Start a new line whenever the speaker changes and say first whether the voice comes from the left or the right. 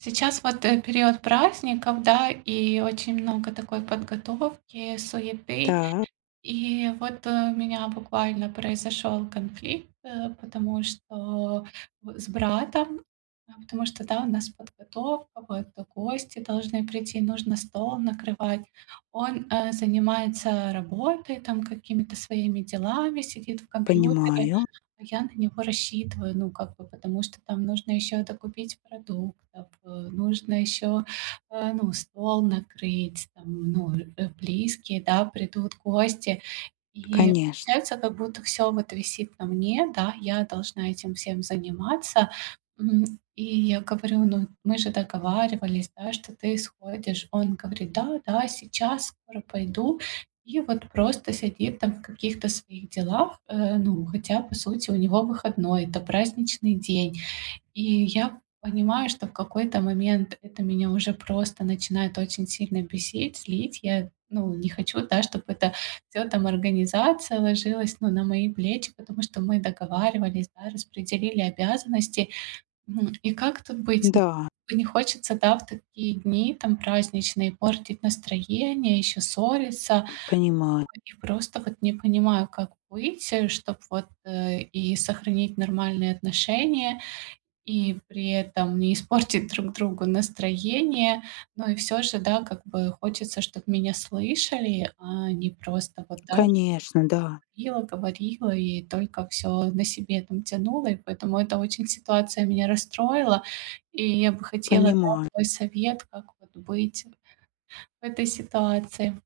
right: Сейчас вот, э, период праздников, да, и очень много такой подготовки, суеты.
left: Так.
right: И вот у меня буквально произошёл конфликт, э, потому что б с братом, потому что, да, у нас подготовка, вот, э, гости должны прийти, нужно стол накрывать. Он, э, занимается работой, там, какими-то своими делами, сидит в компьютере,
left: Понимаю.
right: а я на него рассчитываю, ну, как бы, потому что там нужно ещё докупить продуктов, э, нужно ещё, э, ну, стол накрыть, там, ну, э, близкие, да, придут гости. И
left: Конечно.
right: получается, как будто всё вот висит на мне, да, я должна этим всем заниматься, м. И я говорю: "Ну, мы же договаривались, да, что ты исходишь". Он говорит: "Да, да, сейчас скоро пойду". И вот просто сидит там в каких-то своих делах, э, ну, хотя, по сути, у него выходной, это праздничный день. И я понимаю, что в какой-то момент это меня уже просто начинает очень сильно бесить, злить. Я, ну, не хочу, да, чтобы это всё, там, организация ложилась, ну, на мои плечи, потому что мы договаривались, да, распределили обязанности. Ну и как тут быть? Ну,
left: Да.
right: не хочется в такие дни, там, праздничные, портить настроение, ещё ссориться.
left: Понимаю.
right: И просто вот не понимаю, как быть, чтоб вот, э, и сохранить нормальные отношения, и при этом не испортить друг другу настроение. Ну и всё же, да, как бы хочется, чтобы меня слышали, а не просто вот да
left: Конечно, да.
right: говорила говорила и только всё на себе, там, тянула, и поэтому это очень ситуация меня расстроила. И я бы хотела, да,
left: Понимаю.
right: твой совет, как вот быть в этой ситуации.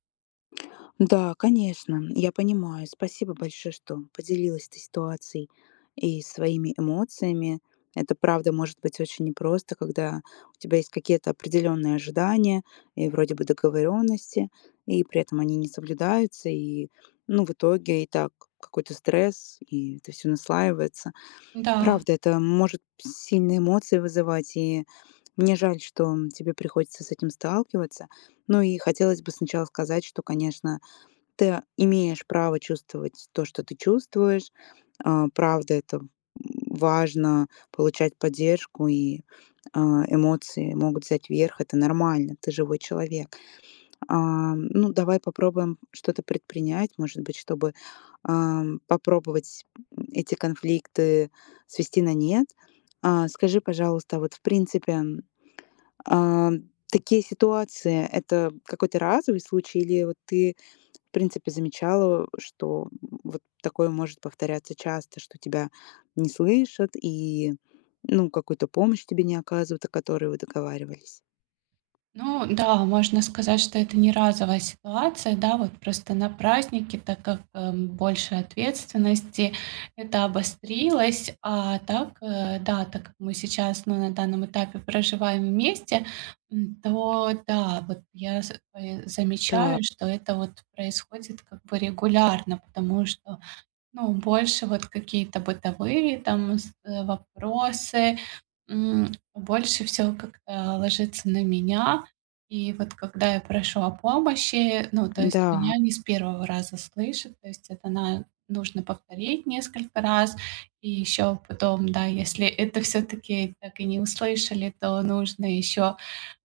left: Да, конечно, я понимаю. Спасибо большое, что поделилась ты ситуацией и своими эмоциями. Это правда может быть очень непросто, когда у тебя есть какие-то определённые ожидания и вроде бы договорённости, и при этом они не соблюдаются, и, ну, в итоге и так какой-то стресс, и это всё наслаивается.
right: Да.
left: Правда, это может сильные эмоции вызывать, и мне жаль, что, м, тебе приходится с этим сталкиваться. Ну и хотелось бы сначала сказать, что, конечно, ты, э, имеешь право чувствовать то, что ты чувствуешь. Э, правда, это важно получать поддержку, и, э, эмоции могут взять верх. Это нормально. Ты живой человек. А, ну, давай попробуем что-то предпринять, может быть, чтобы, ам, попробовать, м, эти конфликты свести на нет. А, скажи, пожалуйста, вот, в принципе, а, такие ситуации- это какой-то разовый случай или вот ты, в принципе, замечала, что вот такое может повторяться часто, что тебя не слышат и, ну, какую-то помощь тебе не оказывают, о которой вы договаривались?
right: Ну да, можно сказать, что это не разовая ситуация, да. Вот просто на праздники, так как, эм, больше ответственности, это обострилось. А так, э, да, так как мы сейчас на данном этапе проживаем вместе, м, то да, вот я за собой,
left: Так.
right: замечаю, что это вот происходит как бы регулярно, потому что, ну, больше вот какие-то бытовые там с э, вопросы, м, больше всего как-то ложится на меня. И вот когда я прошу о помощи, ну, то есть
left: М-да.
right: меня не с 1 раза слышат, то есть это на нужно повторить несколько раз, и ещё потом, да, если это всё-таки так и не услышали, то нужно ещё,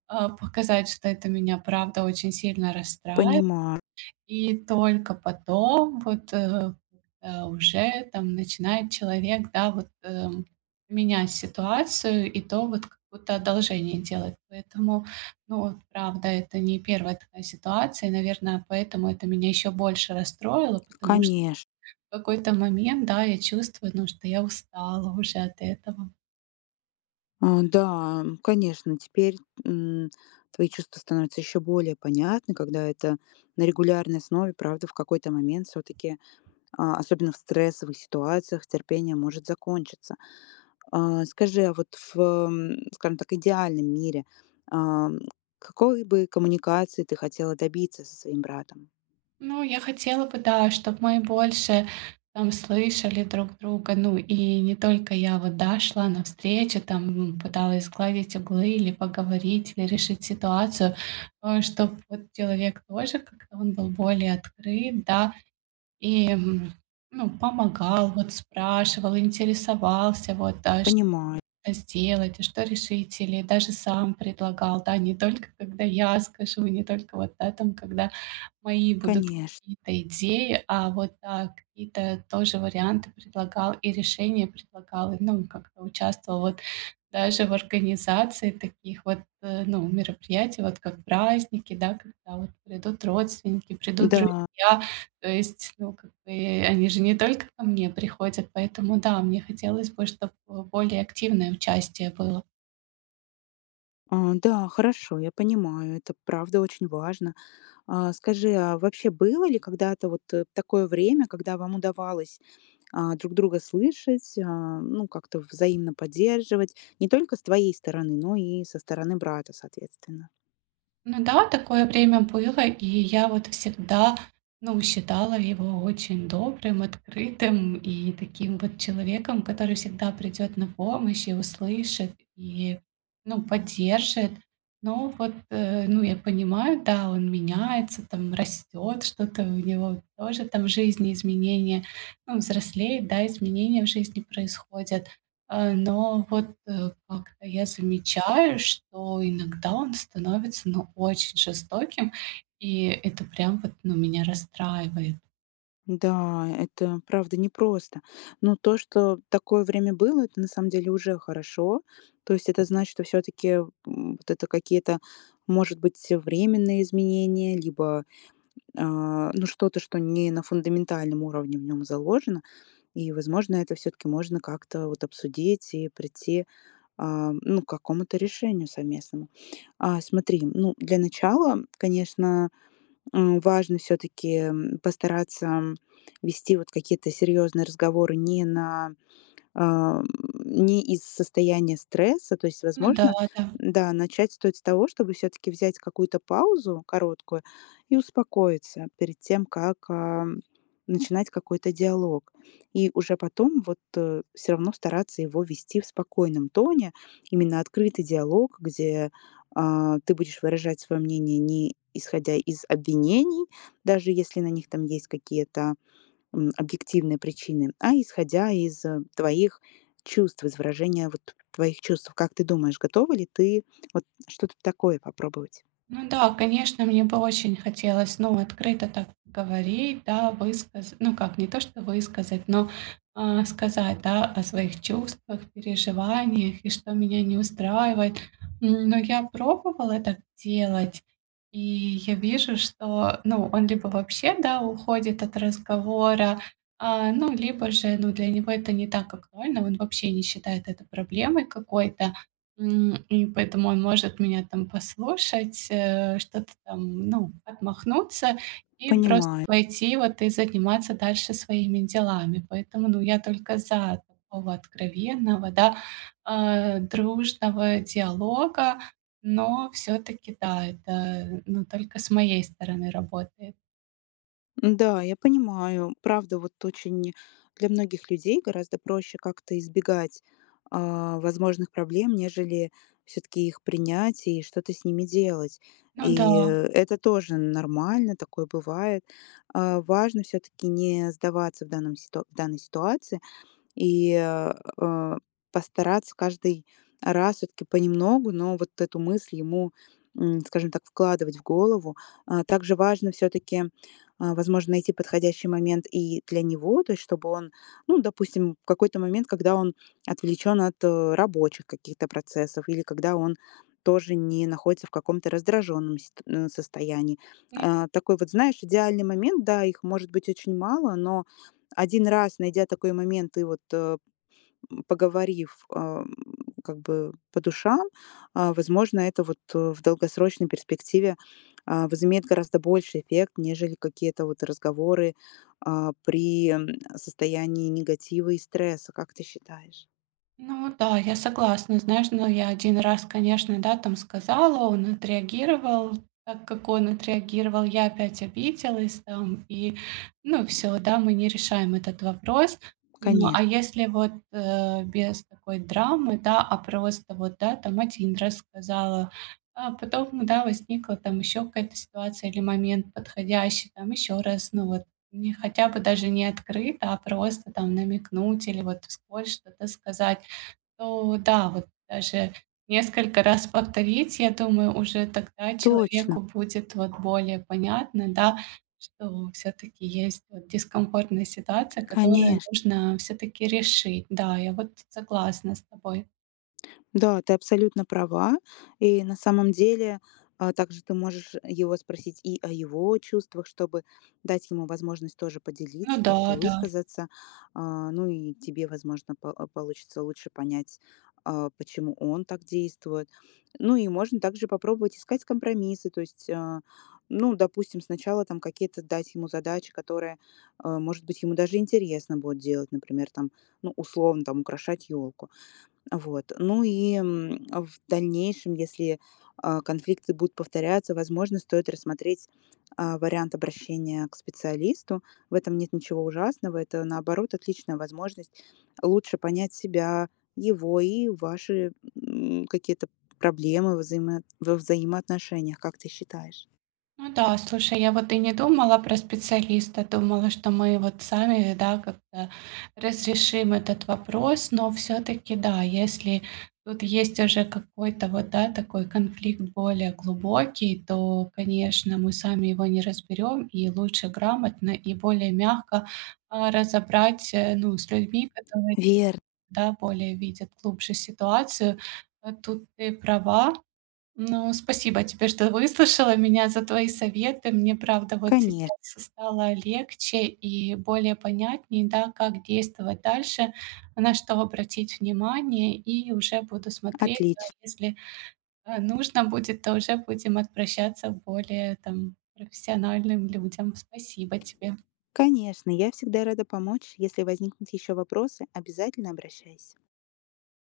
right: а, показать, что это меня правда очень сильно расстраивает.
left: Понимаю.
right: И только потом вот, э, э, уже там начинает человек, да, вот, эм, менять ситуацию и то вот как будто одолжение делать. Поэтому, ну, правда, это не 1 ситуация, наверное, поэтому это меня ещё больше расстроило, потому что
left: Конеш
right: в какой-то момент, да, я чувствую, ну, что я устала уже от этого.
left: А, да, м, конечно, теперь, м, твои чувства становятся ещё более понятны, когда это на регулярной основе. Правда, в какой-то момент всё-таки, а, особенно в стрессовых ситуациях, терпение может закончиться. А, скажи, а вот в м, скажем так, идеальном мире, а, м, какой бы коммуникации ты хотела добиться со своим братом?
right: Ну, я хотела бы, да, чтобы мы больше там слышали друг друга. Ну, и не только я, вот, да, шла навстречу, там, м, пыталась сгладить углы, или поговорить, или решить ситуацию, ну и чтоб вот человек тоже как-то он был более открыт, да. И, м, ну, помогал, вот, спрашивал, интересовался, вот, да, что
left: Понимаю.
right: сделать, что решить, или даже сам предлагал, да. Не только когда я скажу, не только вот, да, там, когда мои будут
left: Конеш
right: какие-то идеи, а вот, да, какие-то тоже варианты предлагал и решения предлагал. Ну и как-то участвовал вот даже в организации таких вот, э, ну, мероприятий, вот как праздники, да, когда вот придут родственники, придут
left: Да.
right: друзья. То есть, ну, как бы, они же не только ко мне приходят, поэтому, да, мне хотелось бы, чтоб более активное участие было.
left: А, да, хорошо, я понимаю, это правда очень важно. А скажи, а вообще было ли когда-то вот такое время, когда вам удавалось, а, друг друга слышать, а, ну, как-то взаимно поддерживать? Не только с твоей стороны, но и со стороны брата, соответственно?
right: Ну да, такое время было, и я вот всегда, ну, считала его очень добрым, открытым и таким вот человеком, который всегда придёт на помощь и услышит, и, ну, поддержит. Но вот, э, ну, я понимаю, да, он меняется, там растёт что-то, у него тоже там в жизни изменения. Он взрослеет, да, изменения в жизни происходят. Э, но вот, э, как-то я замечаю, что иногда он становится, ну, очень жестоким, и это прям вот, ну, меня расстраивает.
left: Да, это правда непросто. Но то, что такое время было, это на самом деле уже хорошо. То есть это значит, что всё-таки, м, вот это какие-то, может быть, временные изменения, либо, а, ну, что-то, что не на фундаментальном уровне в нём заложено. И, возможно, это всё-таки, можно как-то, вот обсудить и придти, а, ну, к какому-то решению совместному. А смотри, ну, для начала, конечно, м, важно всё-таки, м, постараться, м, вести вот какие-то серьёзные разговоры не на, эм, не из состояния стресса. То есть,
right: Ну да,
left: возможно,
right: да.
left: м, да, начать стоит с того, чтобы всё-таки взять какую-то паузу короткую и успокоиться перед тем, как, э, начинать какой-то диалог. И уже потом вот, э, всё равно стараться его вести в спокойном тоне. Именно открытый диалог, где, э, ты будешь выражать своё мнение не исходя из обвинений, даже если на них там есть какие-то, м, объективные причины, а исходя из твоих чувств, из выражения вот твоих чувств. Как ты думаешь, готова ли ты, вот что-то такое попробовать?
right: Ну да, конечно, мне бы очень хотелось, ну, открыто так говорить, да, высказ ну как, не то, что высказать, но, э, сказать, да, о своих чувствах, переживаниях и что меня не устраивает. Н но я пробовала так делать, и я вижу, что, ну, он либо вообще, да, уходит от разговора, а, ну, либо же, ну, для него это не так актуально, он вообще не считает это проблемой какой-то, м, и поэтому он может меня там послушать, э, что-то там, ну, отмахнуться и просто
left: Понимаю.
right: пойти вот и заниматься дальше своими делами. Поэтому, ну, я только за такого откровенного, да, э, дружного диалога, но всё-таки, да, это, ну, только с моей стороны работает.
left: М, да, я понимаю. Правда, вот очень для многих людей гораздо проще как-то избегать, а, возможных проблем, нежели всё-таки их принять и что-то с ними делать.
right: Ну
left: И
right: да.
left: это тоже нормально. Такое бывает. А важно все-таки не сдаваться в данном в данной ситуации и, э, постараться каждый раз все-таки понемногу, но вот эту мысль ему, м, скажем так, вкладывать в голову. А также важно все-таки, а возможно, найти подходящий момент и для него, то есть чтобы он, ну допустим, в какой-то момент, когда он отвлечён от, э, рабочих каких-то процессов или когда он тоже не находится в каком-то раздражённом ст м, состоянии.
right: Мгм.
left: А такой вот, знаешь, идеальный момент. Да, их может быть очень мало, но 1 раз, найдя такой момент и вот, э, поговорив, а, как бы, по душам, а, возможно, это вот в долгосрочной перспективе, а, возымеет гораздо больший эффект, нежели какие-то вот разговоры, а, при, э, состоянии негатива и стресса, как ты считаешь?
right: Ну да, я согласна. Знаешь, но я 1 раз, конечно, да там сказала, он отреагировал. Так как он отреагировал, я опять обиделась там и ну всё, да мы не решаем этот вопрос. Ну
left: Коне
right: а если вот, э, без такой драмы, да, а просто вот, да там 1 раз сказала, а потом да возникла там ещё какая-то ситуация или момент подходящий. Там ещё раз, ну вот мне хотя бы даже не открыто, а просто там намекнуть или вот вскользь что-то сказать, то да, вот даже несколько раз повторить. Я думаю, уже тогда
left: Точно.
right: человеку будет, вот, более понятно, да, что ну все-таки есть, э, дискомфортная ситуация, которую
left: Конеч
right: нужно, э, все-таки решить. Да, я вот согласна с тобой.
left: Да, ты абсолютно права. И на самом деле, а, также ты можешь его спросить и о его чувствах, чтобы дать ему возможность тоже
right: Ну
left: поделиться, как-то
right: да, да.
left: высказаться. А, ну и тебе, возможно, по а, получится лучше понять, а, почему он так действует. Ну и можно также попробовать искать компромиссы. То есть, а, ну, допустим, сначала там какие-то дать ему задачи, которые, а, может быть, ему даже интересно будет делать. Например, там, ну, условно, там украшать елку. Вот. Ну и, м, в дальнейшем, если, а, конфликты будут повторяться, возможно, стоит рассмотреть, а, вариант обращения к специалисту. В этом нет ничего ужасного. Это, наоборот, отличная возможность лучше понять себя, его, и ваши, м, какие-то п проблемы во взаимо во взаимоотношениях, как ты считаешь?
right: Ну да, слушай, я вот и не думала про специалиста, думала, что мы вот сами, э, да, как-то разрешим этот вопрос. Но все-таки да, если тут есть уже какой-то, вот да, такой конфликт более глубокий, то, конечно, мы сами его не разберём, и лучше грамотно и более мягко, а, разобрать, э, ну, с людьми, которые,
left: Вер
right: да, более видят глубже ситуацию. Вот тут ты права. Ну спасибо тебе, что выслушала меня, за твои советы. Мне, правда, вот
left: Коне
right: сейчас стало легче и более понятней, да, как действовать дальше, на что обратить внимание, и уже буду смотреть, да
left: Отлич
right: если, э, нужно будет, то уже будем обращаться к более там профессиональным людям. Спасибо тебе.
left: Конечно, я всегда рада помочь. Если возникнут еще вопросы, обязательно обращайся.